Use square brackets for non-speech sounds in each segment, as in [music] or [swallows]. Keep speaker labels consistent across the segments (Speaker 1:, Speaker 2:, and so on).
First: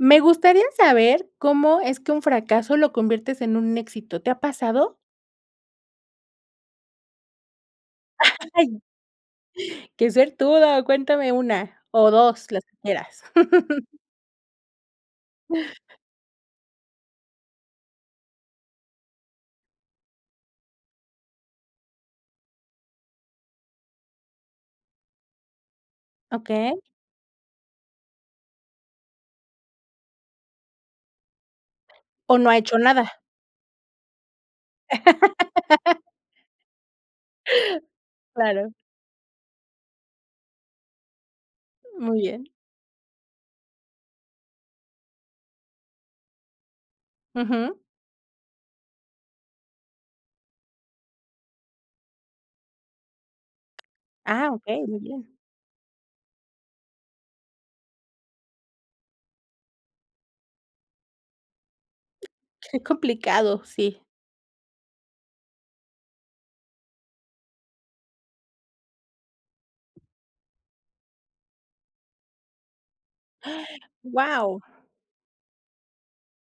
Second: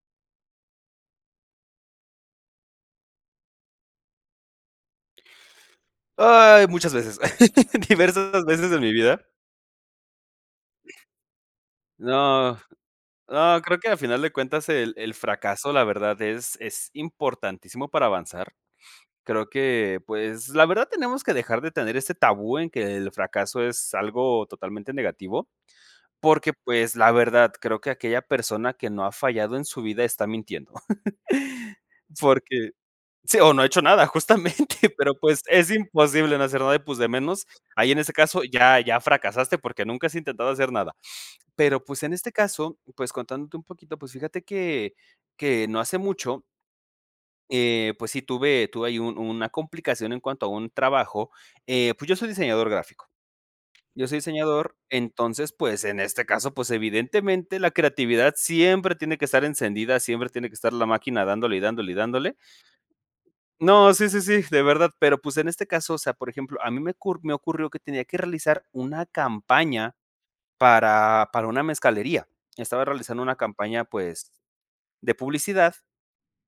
Speaker 1: Me gustaría saber, ¿cómo es que un fracaso lo conviertes en un éxito? ¿Te ha pasado?
Speaker 2: Ay, muchas veces. [laughs] Diversas
Speaker 1: [laughs]
Speaker 2: veces en
Speaker 1: Ay.
Speaker 2: mi vida.
Speaker 1: Que suertudo, cuéntame 1, o, 2,
Speaker 2: No,
Speaker 1: las que quieras.
Speaker 2: no, creo que a
Speaker 1: [laughs]
Speaker 2: final de cuentas el el fracaso, la
Speaker 1: [chuckles]
Speaker 2: verdad, es es importantísimo para avanzar. [sniffs] Creo que, pues, la verdad tenemos que dejar de tener ese tabú, en que el fracaso es algo totalmente negativo, porque,
Speaker 1: Okey.
Speaker 2: pues, la verdad creo que aquella persona, que no ha fallado en su vida está mintiendo. [laughs]
Speaker 1: O, no ha
Speaker 2: Porque,
Speaker 1: hecho nada.
Speaker 2: sí, o, no, ha hecho nada justamente, [chuckles] pero, pues, es
Speaker 1: [laughs]
Speaker 2: imposible no hacer nada, [sniffs] y pues, de menos ahí en ese caso,
Speaker 1: Claro.
Speaker 2: ya ya fracasaste, porque, nunca has intentado hacer nada. Pero, pues, en
Speaker 1: Muy
Speaker 2: este
Speaker 1: bien.
Speaker 2: caso, pues, contándote un poquito, pues, fíjate que que no hace mucho
Speaker 1: Ujú.
Speaker 2: eh, pues, sí tuve tuve ahí un una complicación en cuanto a un trabajo. Eh, pues, yo soy diseñador gráfico. Yo soy
Speaker 1: Ah,
Speaker 2: diseñador,
Speaker 1: okey, muy bien.
Speaker 2: entonces, pues, en este caso, pues, evidentemente la creatividad siempre tiene que estar encendida, siempre tiene que estar la máquina dándole, y dándole, y dándole
Speaker 1: Qué complicado,
Speaker 2: no,
Speaker 1: sí.
Speaker 2: sí, sí, sí, de verdad. Pero pues, en este caso, o sea, por ejemplo, a mí me ocur me ocurrió que tenía que realizar una campaña, para para una mezcalería. Estaba realizando una campaña, pues,
Speaker 1: ¡Guau!
Speaker 2: de publicidad,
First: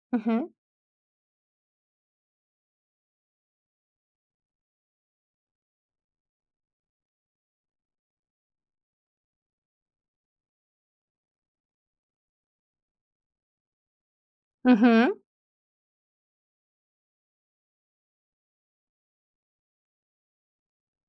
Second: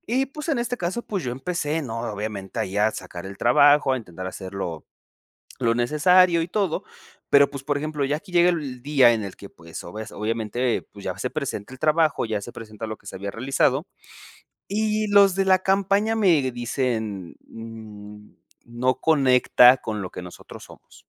Speaker 2: y pues,
Speaker 1: Ujú.
Speaker 2: en este caso, pues, yo empecé, ¿no? Obviamente ahí a sacar el trabajo, a intentar hacerlo lo necesario, y todo, pero, pues, por ejemplo ya aquí llega el día en el que, pues, o ves obviamente, pues, ya se presenta el trabajo, ya se presenta lo que se había realizado, y
Speaker 1: Ujú.
Speaker 2: los de la campaña me dicen: "N no conecta con lo que nosotros somos".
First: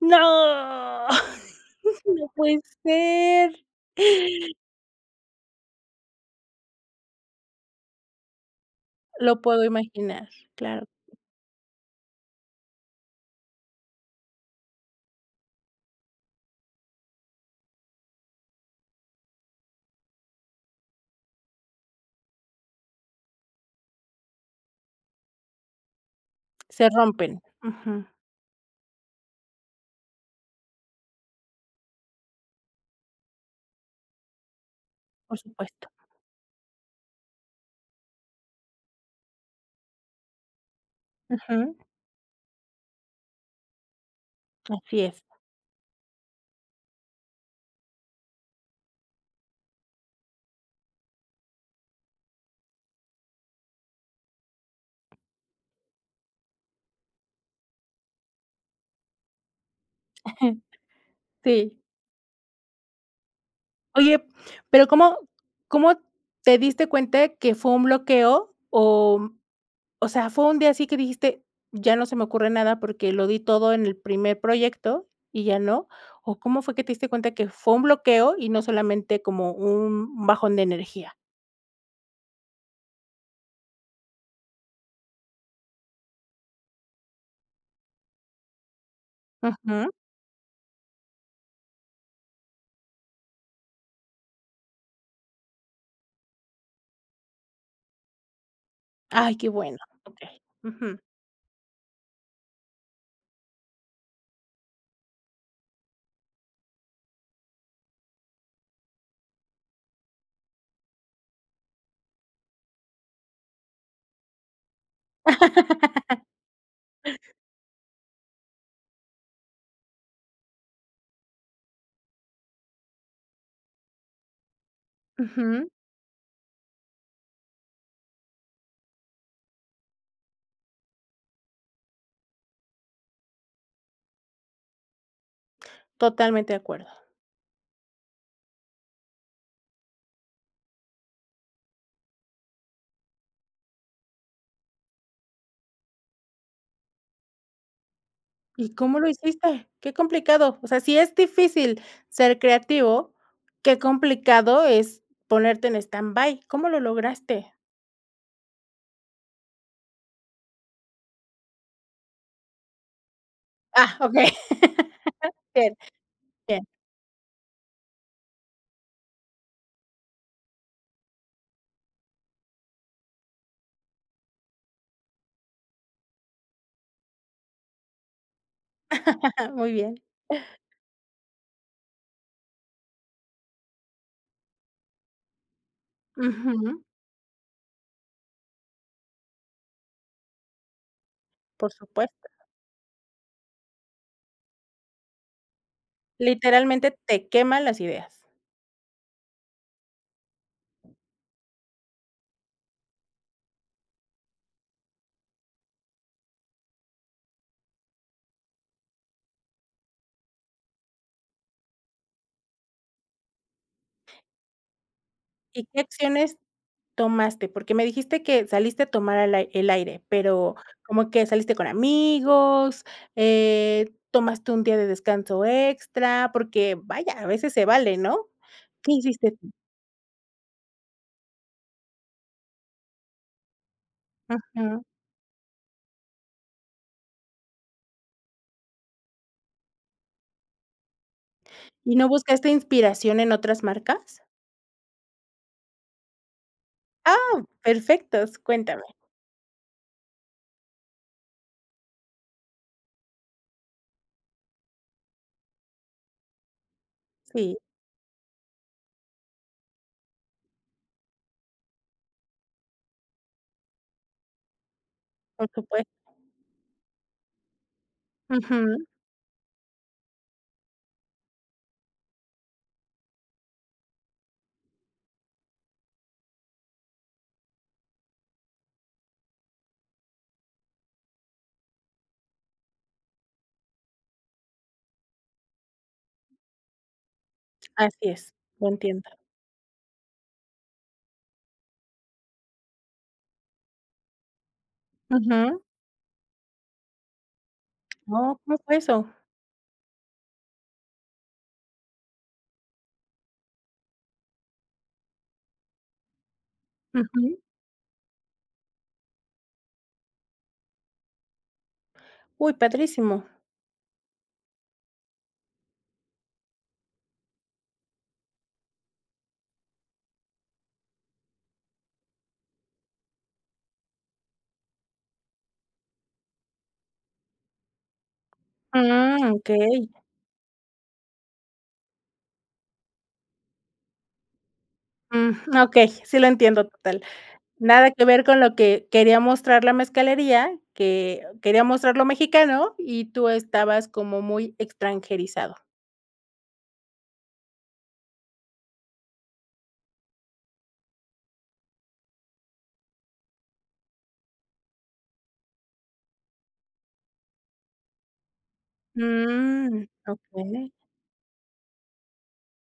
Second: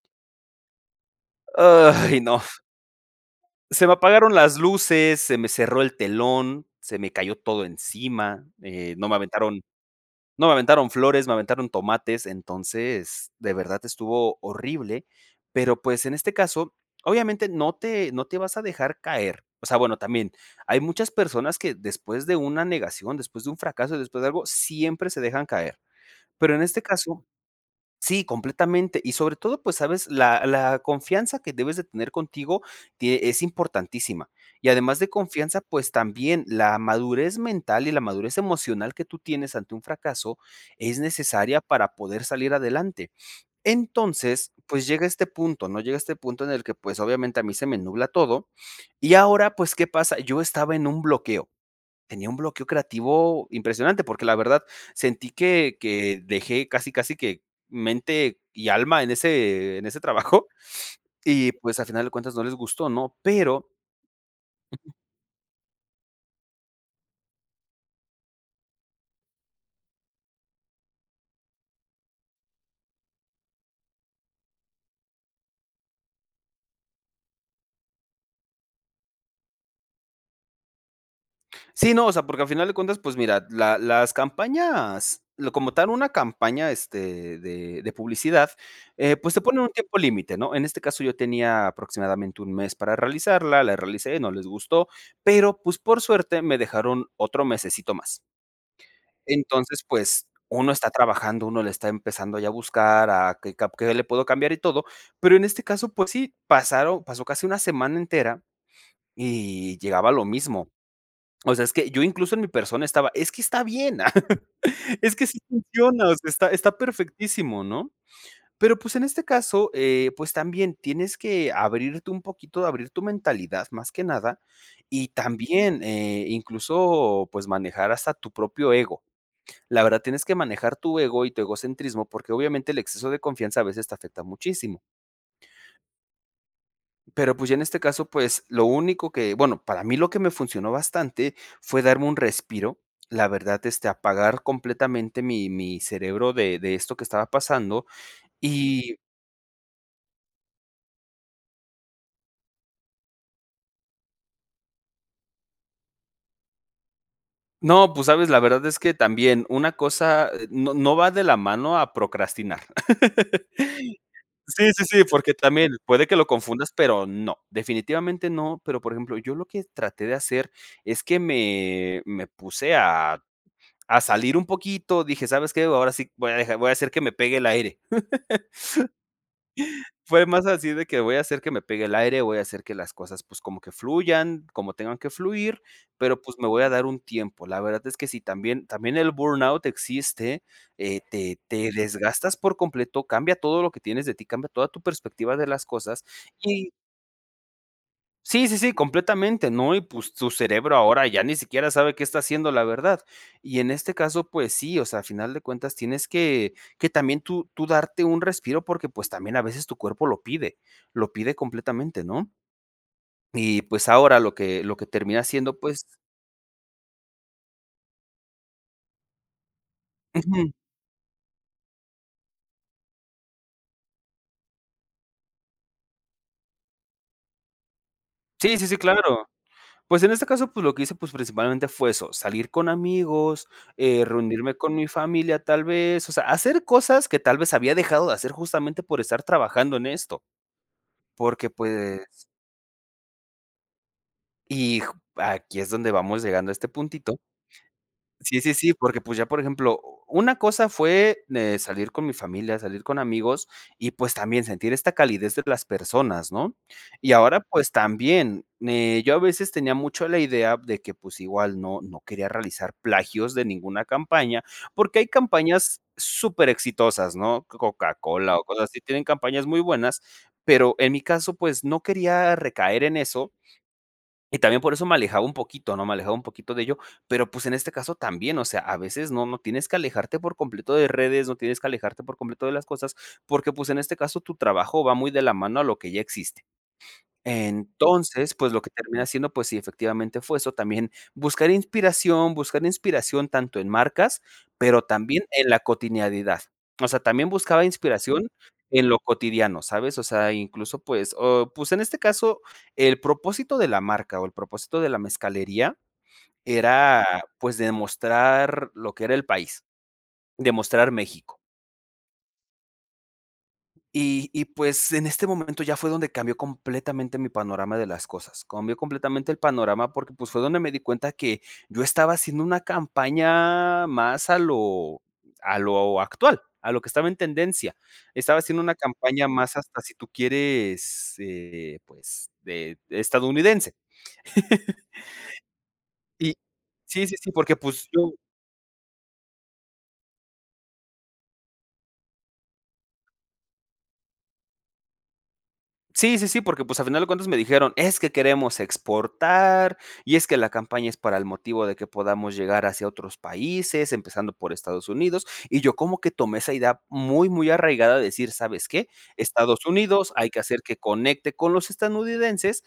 Speaker 1: No. [laughs]
Speaker 2: Ay
Speaker 1: No
Speaker 2: no.
Speaker 1: puede ser.
Speaker 2: Se me apagaron las luces, se me cerró el telón, se me cayó todo encima, eh, no me
Speaker 1: Lo
Speaker 2: aventaron
Speaker 1: puedo imaginar,
Speaker 2: no me
Speaker 1: claro.
Speaker 2: aventaron flores, me aventaron tomates. Entonces, de verdad estuvo horrible, pero, pues, en este caso obviamente no te no te vas a dejar caer. O sea, bueno también, hay muchas personas que después de una negación, después de un fracaso, después de algo, siempre se dejan caer. Pero, en este
Speaker 1: Se
Speaker 2: caso
Speaker 1: rompen. Ujú.
Speaker 2: Sí, completamente y sobre todo, pues, sabes la la confianza que debes de tener contigo, tie es importantísima, y además de
Speaker 1: Por
Speaker 2: confianza,
Speaker 1: supuesto.
Speaker 2: pues, también la madurez mental, y la madurez emocional, que tú tienes ante un fracaso, es necesaria
Speaker 1: Ujú.
Speaker 2: para poder salir adelante. Entonces, pues,
Speaker 1: Así
Speaker 2: llega
Speaker 1: es.
Speaker 2: este punto, ¿no? Llega este punto en el que, pues, obviamente, a mí se me nubla todo, y ahora pues, ¿qué pasa? Yo estaba en un bloqueo, tenía un bloqueo creativo, impresionante, porque, la verdad sentí que que dejé, casi casi que mente y alma, en ese en ese trabajo,
Speaker 1: [chuckles]
Speaker 2: [sniffs] y
Speaker 1: Sí.
Speaker 2: pues, al final de cuentas no les gustó, ¿no? Pero
Speaker 1: Oye, pero,
Speaker 2: [chuckles]
Speaker 1: ¿cómo cómo te diste cuenta que fue un bloqueo? Oh, mm, o sea, fue un día así que dijiste: "Ya no se me ocurre nada, porque, lo di todo en el primer proyecto, y ya", ¿no? O, ¿cómo fue que te diste cuenta, que fue un bloqueo, y no solamente como un bajón de energía?
Speaker 2: Sí, no, o sea, porque, al final de cuentas, pues mira, la las campañas lo como tal, una campaña, este, de de publicidad, eh, pues, se pone en un
Speaker 1: Ujú.
Speaker 2: tiempo límite, ¿no? En este caso, yo tenía aproximadamente, 1, mes para realizarla, la realicé, y no les gustó. Pero pues, por suerte, me dejaron otro mesecito más.
Speaker 1: Ay, qué bueno.
Speaker 2: Entonces, pues,
Speaker 1: Okey.
Speaker 2: uno está
Speaker 1: Ujú.
Speaker 2: trabajando, uno le está empezando, ya a buscar a qué cap qué le puedo cambiar y todo. Pero, en este caso, pues, sí, pasaron pasó casi una semana entera, [sniffs] y llegaba a lo mismo. [swallows] O sea es que yo, incluso, en mi persona, estaba, es que está bien. [laughs] Es que sí funciona, o sea, está está
Speaker 1: [laughs]
Speaker 2: perfectísimo, ¿no? Pero, pues, en este caso, eh, pues, también tienes que abrirte un poquito, abrir tu mentalidad más que nada, y
Speaker 1: Ujú.
Speaker 2: también, eh, incluso, pues, manejar hasta tu propio ego. La verdad tienes que manejar tu ego, y tu egocentrismo, porque, obviamente el exceso de confianza a veces te afecta muchísimo.
Speaker 1: Totalmente de acuerdo.
Speaker 2: Pero, pues, ya en este caso, pues, lo único que, bueno para mí lo que me funcionó bastante, fue darme un respiro, la verdad este apagar completamente mi mi cerebro de de esto que estaba pasando
Speaker 1: ¿Y
Speaker 2: y
Speaker 1: cómo lo hiciste? Qué complicado. O sea, si es difícil ser creativo, qué complicado es ponerte en standby, ¿cómo lo lograste?
Speaker 2: No, pues, ¿sabes? La verdad es que también una cosa, eh, no no va de la mano a procrastinar.
Speaker 1: Ah,
Speaker 2: [laughs]
Speaker 1: okey.
Speaker 2: Sí, sí, sí, porque,
Speaker 1: [laughs]
Speaker 2: también
Speaker 1: Bien,
Speaker 2: puede que lo
Speaker 1: bien.
Speaker 2: confundas, pero no. Definitivamente no, pero por ejemplo, yo lo que traté de hacer, es que me me puse a a salir un poquito, dije: "¿Sabes qué? Ahora sí, voy a dejar voy a hacer que me pegue el aire". [laughs]
Speaker 1: [laughs] Muy bien.
Speaker 2: Fue más así, de que voy a hacer que me pegue el aire, voy a hacer que las cosas, pues, como que fluyan, como tengan que fluir, pero pues, me voy a
Speaker 1: Ujú.
Speaker 2: dar un tiempo. La verdad es que sí, también también el burnout existe, eh, te te
Speaker 1: Por supuesto.
Speaker 2: desgastas por completo, cambia todo lo que tienes de ti, cambia toda tu perspectiva de las cosas, y
Speaker 1: Literalmente, te queman las ideas.
Speaker 2: sí, sí, sí, completamente, ¿no? Y pues, tu cerebro ahora ya ni siquiera sabe qué está haciendo la verdad. Y en este caso, pues sí, o sea, a final de cuentas tienes que que también, tú tú darte un respiro, porque, pues, también a veces tu cuerpo lo pide lo pide completamente, ¿no? Y pues, ahora lo que lo que termina siendo,
Speaker 1: ¿Y qué
Speaker 2: pues
Speaker 1: acciones tomaste? Porque, me dijiste que saliste a tomar el ai el aire,
Speaker 2: Ujú.
Speaker 1: pero, como que saliste con amigos, eh, tomaste un día de descanso extra, porque vaya, a veces se vale, ¿no?
Speaker 2: Sí, sí, sí,
Speaker 1: ¿Qué
Speaker 2: claro.
Speaker 1: hiciste tu?
Speaker 2: Pues, en este caso, pues, lo que hice, pues, principalmente fue eso, salir con amigos, eh, reunirme con
Speaker 1: Ajá.
Speaker 2: mi familia tal vez, o sea, hacer cosas que tal vez había dejado de hacer, justamente por estar trabajando en esto. Porque,
Speaker 1: ¿Y no
Speaker 2: pues
Speaker 1: buscaste inspiración en otras marcas?
Speaker 2: Y ju aquí es donde vamos llegando a este puntito.
Speaker 1: Ah, perfectos,
Speaker 2: Sí, sí, sí,
Speaker 1: cuéntame.
Speaker 2: porque pues, ya por ejemplo, u u una cosa fue, de salir con mi familia, salir con amigos, y pues, también sentir esta calidez de las personas, ¿no? Y ahora,
Speaker 1: Sí.
Speaker 2: pues también, eh, yo a veces tenía mucho la idea de que, pues, igual no no quería realizar plagios de ninguna campaña, porque, hay
Speaker 1: Por
Speaker 2: campañas
Speaker 1: supuesto.
Speaker 2: súper exitosas, ¿no? Coca Cola, o, cosas así
Speaker 1: Ujú.
Speaker 2: tienen campañas muy buenas, pero, en mi caso, pues, no quería recaer en eso y también, por eso me alejaba un poquito, ¿no? Me alejaba un poquito de ello, pero, pues, en este caso, también, o sea, a veces, no no tienes que alejarte por completo de redes, no tienes que alejarte por completo de las cosas, porque, pues, en este caso, tu trabajo va muy de la mano a lo que ya existe.
Speaker 1: Así
Speaker 2: Entonces,
Speaker 1: es,
Speaker 2: pues, lo
Speaker 1: lo
Speaker 2: que termina
Speaker 1: entiendo.
Speaker 2: siendo, pues, sí efectivamente fue eso, también buscar inspiración buscar inspiración tanto en marcas, pero, también en la
Speaker 1: Ujú.
Speaker 2: cotidianidad. O sea, también buscaba inspiración
Speaker 1: Oh, ¿cómo fue
Speaker 2: en lo
Speaker 1: eso?
Speaker 2: cotidiano ¿Sabes? O sea, incluso, pues, o, pues, en este caso el propósito de la marca, o, el propósito de la mezcalería era,
Speaker 1: Ujú.
Speaker 2: pues, demostrar lo que era el país, demostrar México.
Speaker 1: Uy, padrísimo.
Speaker 2: Y y pues, en este momento ya fue donde cambió completamente mi panorama de las cosas, cambió completamente el panorama porque, pues, fue donde me di cuenta, que yo estaba haciendo una campaña más a lo a lo actual, a lo que estaba en tendencia. Estaba haciendo una campaña
Speaker 1: Mm,
Speaker 2: más, hasta si
Speaker 1: okey.
Speaker 2: tú quieres, eh, pues de de estadounidense. [laughs]
Speaker 1: Mm, okey, sí lo
Speaker 2: Y
Speaker 1: entiendo total.
Speaker 2: sí, sí, sí, porque, pues,
Speaker 1: Nada que
Speaker 2: yo
Speaker 1: ver con lo que quería mostrar la mezcalería que quería mostrar lo mexicano y tú estabas como muy extranjerizado.
Speaker 2: Sí, sí, sí, porque, pues, al final de cuentas me dijeron: "Es que queremos exportar, y es que la campaña es para el motivo de que podamos llegar hacia otros países, empezando por Estados Unidos". Y yo como que tomé esa idea muy muy arraigada de decir: "¿Sabes qué?, Estados
Speaker 1: Mm,
Speaker 2: Unidos, hay que hacer
Speaker 1: okey.
Speaker 2: que conecte con los estadounidenses",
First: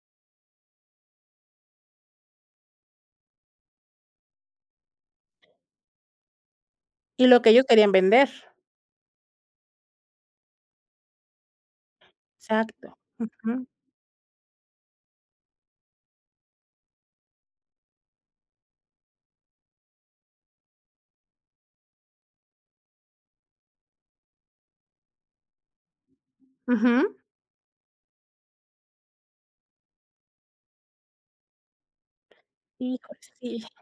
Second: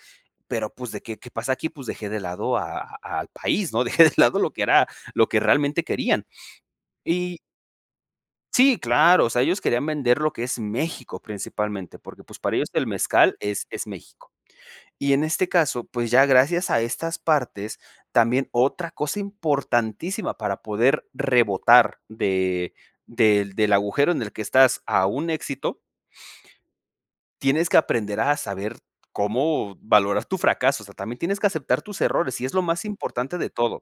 Speaker 2: pero, pues, de que, ¿qué pasa aquí?, pues dejé de lado a a al país, ¿no? Dejé de lado lo que era, lo que realmente querían.
Speaker 1: Y
Speaker 2: Y
Speaker 1: lo que ellos querían vender.
Speaker 2: Sí, claro, o sea, ellos querían vender lo que es México principalmente, porque, pues, para ellos el
Speaker 1: Exacto,
Speaker 2: mezcal
Speaker 1: ujú.
Speaker 2: es es México. Y en este caso, pues, ya gracias a estas partes también otra cosa importantísima para poder rebotar de del del agujero en el que estás a un éxito
Speaker 1: Ujú.
Speaker 2: tienes que aprender a saber cómo valorar tu fracaso, o sea, también tienes que aceptar tus errores, y es lo más
Speaker 1: Híjole,
Speaker 2: importante de
Speaker 1: sí.
Speaker 2: todo.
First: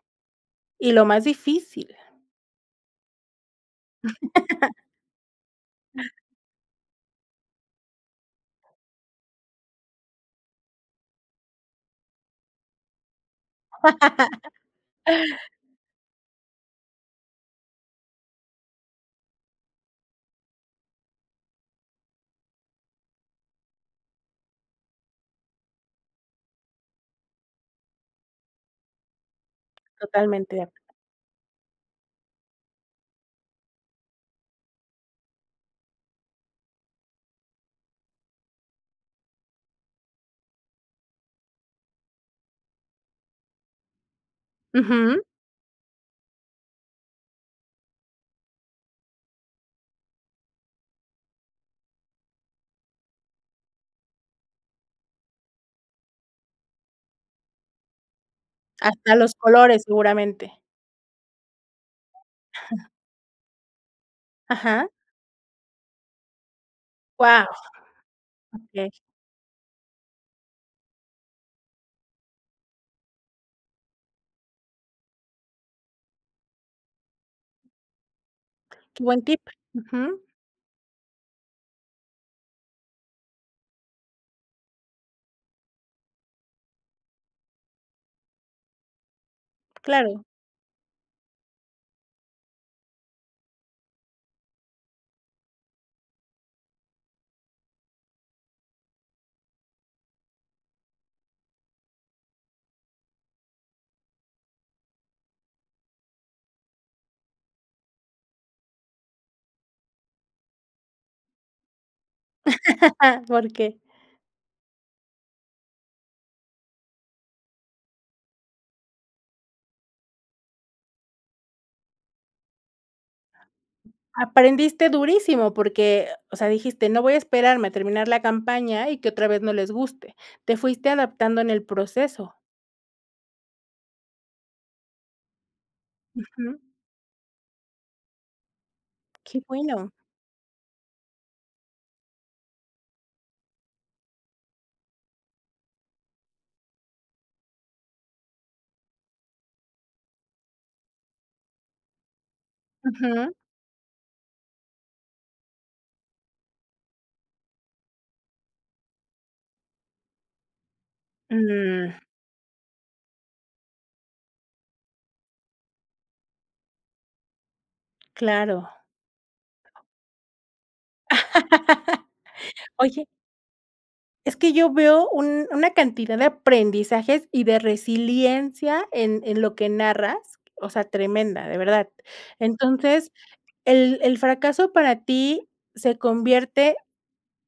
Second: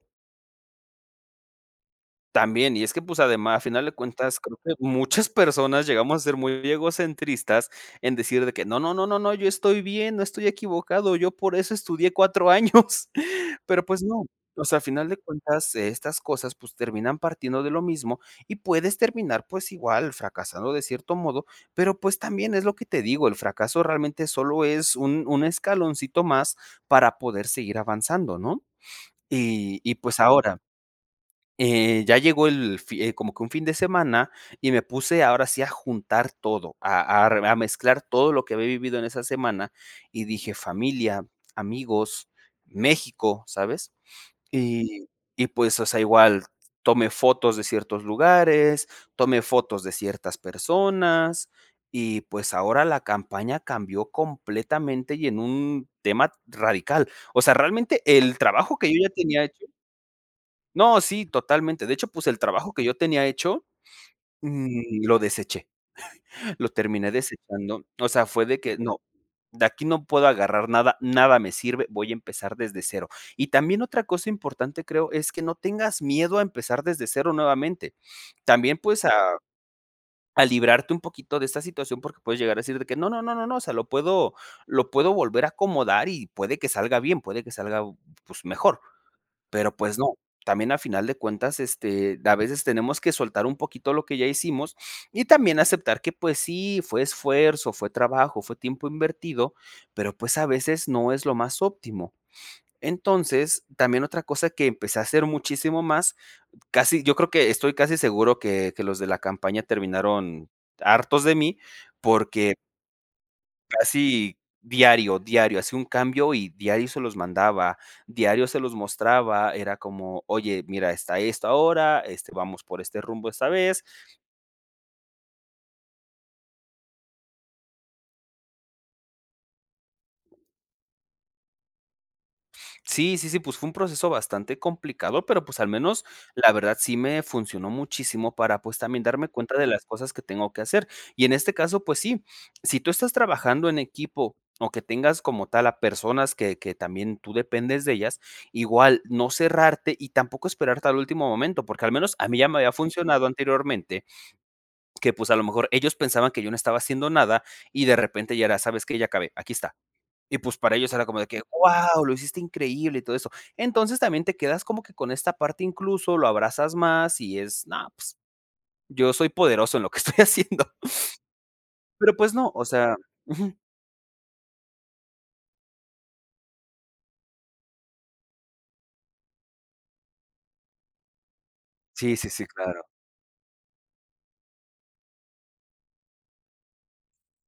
Speaker 1: Y lo más difícil.
Speaker 2: También, y es que, pues, ademá a final de cuentas, creo que
Speaker 1: [laughs]
Speaker 2: muchas personas llegamos
Speaker 1: [laughs]
Speaker 2: a ser muy egocentristas en decir de que no, no, no, no, no, yo estoy bien, no estoy equivocado, yo por eso estudié 4 años, [laughs] pero, pues no, o sea, a final de cuentas
Speaker 1: [laughs]
Speaker 2: estas cosas, pues, terminan partiendo de lo mismo y puedes terminar, pues, igual, fracasado de cierto modo, pero, pues, también es lo que te digo, el fracaso realmente solo es un un escaloncito más para poder seguir avanzando, ¿no? Y y pues
Speaker 1: Totalmente
Speaker 2: ahora
Speaker 1: de acuerdo.
Speaker 2: eh, ya llegó el fi como que un fin de semana, y me puse ahora sí a juntar todo, a a rev a mezclar todo lo que había vivido en esa semana, y dije: "Familia, amigos, México", ¿sabes? Y
Speaker 1: Ujú.
Speaker 2: y pues, o sea, igual tomé fotos de ciertos lugares, tomé fotos de ciertas personas, y pues, ahora la campaña cambió completamente y en un tema radical. O sea, realmente el trabajo que yo ya
Speaker 1: Hasta los
Speaker 2: tenía hecho
Speaker 1: colores seguramente.
Speaker 2: No, sí, totalmente, de hecho, pues, el trabajo que
Speaker 1: [laughs]
Speaker 2: yo tenía hecho,
Speaker 1: Ajá.
Speaker 2: mm, lo deseché, lo terminé
Speaker 1: Wao.
Speaker 2: desechando. O sea, fue de que
Speaker 1: Okey.
Speaker 2: no, de aquí no puedo agarrar nada, nada me sirve, voy a empezar desde 0. Y también otra cosa importante, creo, es que no tengas miedo a empezar desde 0 nuevamente. También
Speaker 1: Qué
Speaker 2: pues, a
Speaker 1: buen tip, ujú.
Speaker 2: a librarte un poquito de esta situación porque puedes llegar a decir de que no, no, no, no, no, o sea, lo puedo lo puedo volver a acomodar, y puede que salga bien, puede que salga b pues, mejor. Pero, pues, no,
Speaker 1: Claro.
Speaker 2: también a final de cuentas este, a veces tenemos que soltar un poquito lo que ya hicimos y también aceptar que, pues, sí fue esfuerzo, fue trabajo, fue tiempo invertido, pero, pues, a veces no es lo más óptimo. Entonces, también otra cosa que empecé a hacer muchísimo más; casi yo creo que estoy casi seguro que que los de la campaña terminaron hartos de mí porque
Speaker 1: [laughs] ¿Porque?
Speaker 2: casi diario, diario hacía un cambio y diario se los mandaba, diario se los mostraba. Era como: "Oye, mira, está esto ahora, este, vamos por este rumbo esta vez".
Speaker 1: Aprendiste durísimo porque, o sea, dijiste: "No voy a esperarme a terminar la campaña y que otra vez no les guste". Te fuiste adaptando en el proceso.
Speaker 2: Sí, sí, sí, pues, fue un proceso bastante complicado, pero, pues, al menos la
Speaker 1: Ujú.
Speaker 2: verdad sí me funcionó muchísimo para, pues, también darme
Speaker 1: ¡Qué
Speaker 2: cuenta de las
Speaker 1: bueno!
Speaker 2: cosas que tengo que hacer, y en este caso, pues sí. Si tú estás trabajando en equipo o que tengas como tal a personas que que también tú dependes de ellas, igual no cerrarte y tampoco esperarte al último momento, porque al menos a mí ya me había funcionado
Speaker 1: Ujú.
Speaker 2: anteriormente que, pues, a lo mejor ellos pensaban que yo no estaba haciendo nada, y de repente ya era: "¿Sabes qué? Ya acabé, aquí está". Y pues, para ellos era como de que:
Speaker 1: Mm.
Speaker 2: "¡Wao, lo hiciste increíble!", y todo eso. Entonces también te quedas como que con esta parte, incluso lo abrazas más y es: "No, pues,
Speaker 1: Claro.
Speaker 2: yo soy poderoso en lo que estoy haciendo". [sniffs]
Speaker 1: [laughs]
Speaker 2: Pero, pues no, o sea
Speaker 1: Oye
Speaker 2: Ujú.
Speaker 1: es que yo veo un una cantidad de aprendizajes y de resiliencia en en lo que narras, o sea, tremenda, de verdad.
Speaker 2: Sí, sí, sí, claro.
Speaker 1: Entonces, el el fracaso para ti ¿se convierte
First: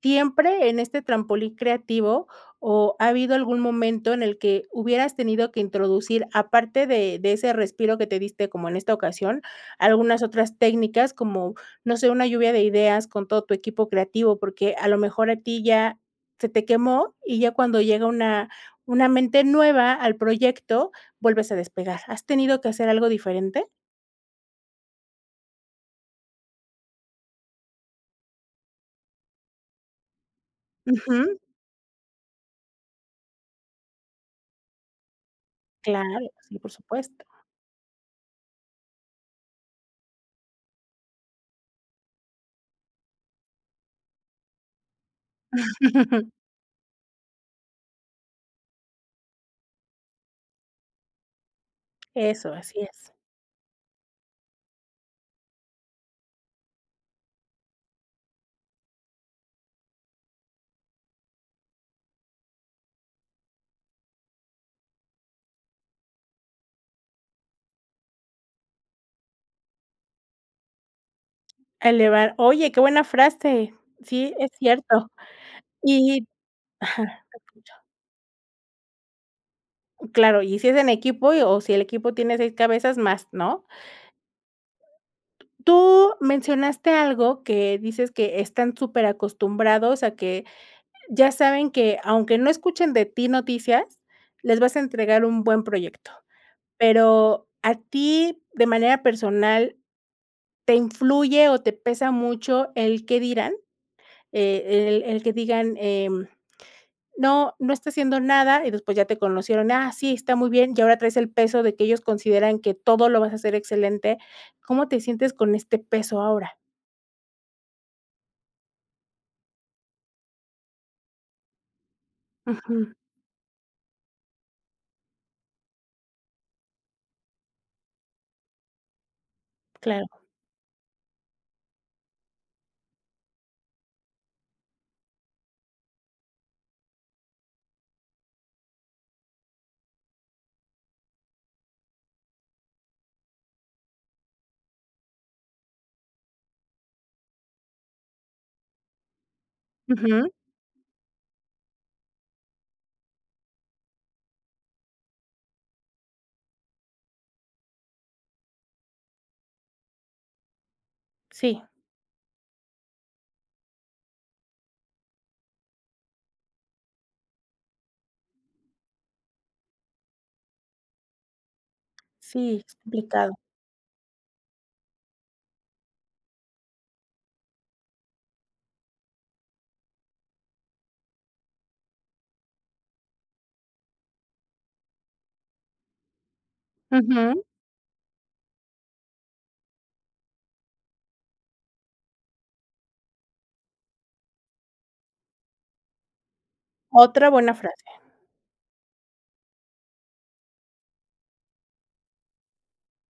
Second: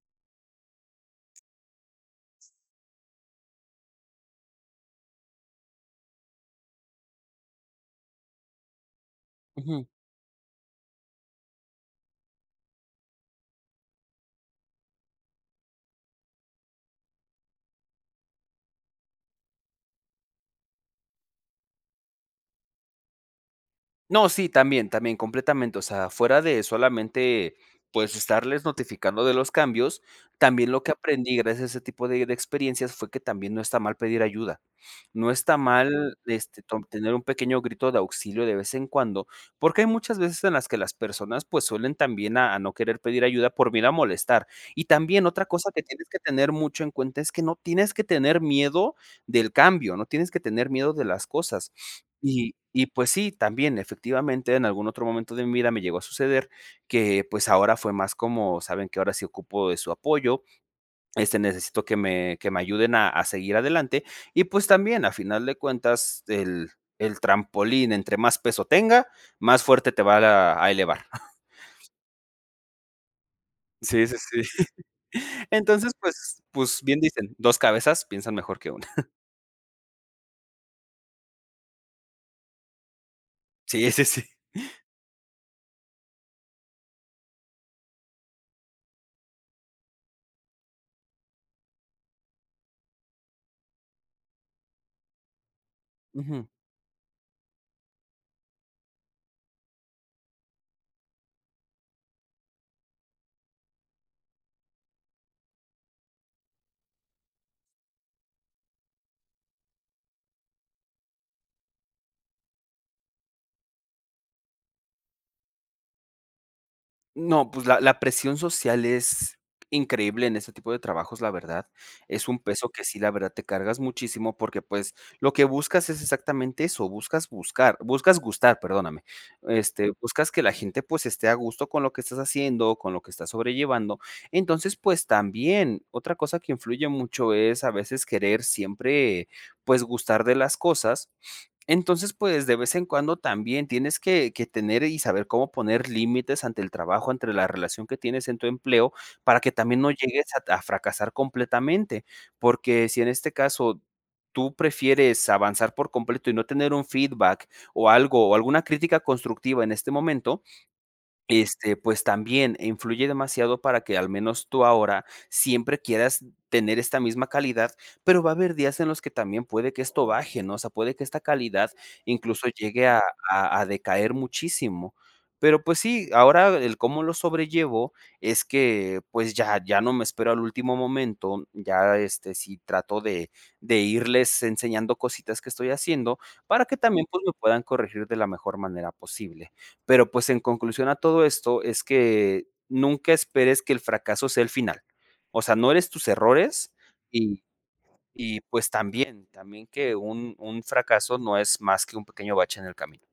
Speaker 1: siempre en este trampolín creativo o ha habido algún momento en el que hubieras tenido que introducir, aparte de de ese respiro que te diste como en esta ocasión,
Speaker 2: Ujú
Speaker 1: algunas otras técnicas, como, no sé, una lluvia de ideas con todo tu equipo creativo? Porque a lo mejor a ti ya se te quemó y ya cuando llega una una mente nueva al proyecto, vuelves a despegar. ¿Has tenido que hacer algo diferente?
Speaker 2: No, sí. También, también, completamente, o sea, fuera de solamente, pues, estarles notificando de los cambios, también lo que
Speaker 1: Ujú.
Speaker 2: aprendí, gracias a ese tipo de de experiencias, fue que también no está mal pedir ayuda, no está mal,
Speaker 1: Claro. Sí,
Speaker 2: este,
Speaker 1: por
Speaker 2: tom tener un
Speaker 1: supuesto.
Speaker 2: pequeño grito de auxilio de vez en cuando, porque hay muchas veces en las que las personas, pues, suelen también a a no querer pedir ayuda por miedo a molestar. Y también otra cosa que tienes que
Speaker 1: [chuckles]
Speaker 2: tener mucho en cuenta, es que no tienes que tener miedo del cambio, no tienes que tener miedo de las cosas. Y
Speaker 1: Eso, así
Speaker 2: y, pues,
Speaker 1: es.
Speaker 2: sí, también, efectivamente, en algún otro momento de mi vida me llegó a suceder, que, pues ahora fue más como: "¿Saben qué?, ahora sí ocupo de su apoyo, este, necesito que me que me ayuden a a seguir adelante". Y, pues, también, a final de cuentas, el el trampolín entre más peso tenga, más fuerte te va ra a elevar. [giggles]
Speaker 1: A elevar. Oye, qué buena frase.
Speaker 2: Sí, sí,
Speaker 1: Sí,
Speaker 2: sí.
Speaker 1: es
Speaker 2: [chuckles]
Speaker 1: cierto.
Speaker 2: Entonces,
Speaker 1: Y
Speaker 2: pues pues bien
Speaker 1: ajá,
Speaker 2: dicen:
Speaker 1: te
Speaker 2: "2
Speaker 1: escucho.
Speaker 2: cabezas piensan mejor que 1". [giggles]
Speaker 1: Claro. Y si es en equipo, y o si el equipo tiene 6 cabezas más, ¿no?
Speaker 2: Sí, sí, sí.
Speaker 1: Tú mencionaste algo, que dices que están súper acostumbrados a que ya saben, que aunque no escuchen de ti noticias, les vas a entregar un buen proyecto.
Speaker 2: Ujú.
Speaker 1: Pero a ti, de manera personal, ¿te influye o te pesa mucho el qué dirán? Eh, el el que digan, em, no no está haciendo nada, y después ya te conocieron: "Ah, sí, está muy bien," y ahora traes el peso de que ellos consideran que todo lo vas a hacer excelente. ¿Cómo te sientes con este peso ahora?
Speaker 2: No pues la la presión social es increíble en ese tipo de trabajos la verdad. Es un peso que
Speaker 1: Ujú.
Speaker 2: sí la verdad te cargas muchísimo, porque pues lo que buscas es exactamente eso, buscas buscar, buscas gustar, perdóname, este,
Speaker 1: Claro.
Speaker 2: buscas que la gente pues esté a gusto con lo que estás haciendo, con lo que estás sobrellevando. Entonces pues también otra cosa que influye mucho es, a veces, querer siempre pues gustar de las cosas. Entonces, pues, de vez en cuando también tienes que que tener y saber cómo poner límites ante el trabajo, entre la relación que tienes en tu empleo para que también no
Speaker 1: Ujú.
Speaker 2: llegues a t a fracasar completamente. Porque si en este caso tú prefieres avanzar por completo y no tener un feedback o algo o alguna crítica constructiva en este momento,
Speaker 1: Sí.
Speaker 2: este, pues también influye demasiado para que, al menos tú ahora, siempre quieras tener esta misma calidad. Pero va a haber días en los que también puede que esto baje, ¿no? O sea, puede que esta calidad incluso
Speaker 1: Sí, es
Speaker 2: llegue a
Speaker 1: complicado.
Speaker 2: a a decaer muchísimo. Pero pues sí, ahora el cómo lo sobrellevo es que pues ya ya no me espero al último momento. Ya, este, sí trato de de irles enseñando cositas que estoy haciendo para que también, pues, me
Speaker 1: Ujú.
Speaker 2: puedan corregir de la mejor manera posible. Pero, pues, en conclusión a todo esto, es que nunca esperes que el fracaso sea el final, o sea, no eres tus errores.
Speaker 1: Otra
Speaker 2: Y
Speaker 1: buena frase.
Speaker 2: y pues también también que un un fracaso no es más que un pequeño bache en el camino.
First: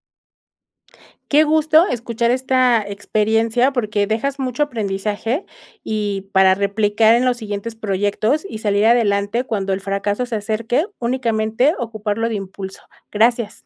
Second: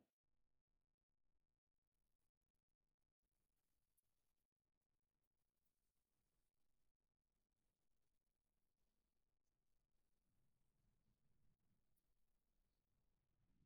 Speaker 1: Qué gusto escuchar esta experiencia, porque dejas mucho aprendizaje y para replicar en los siguientes proyectos y salir adelante cuando el fracaso se acerque únicamente ocuparlo de impulso, gracias.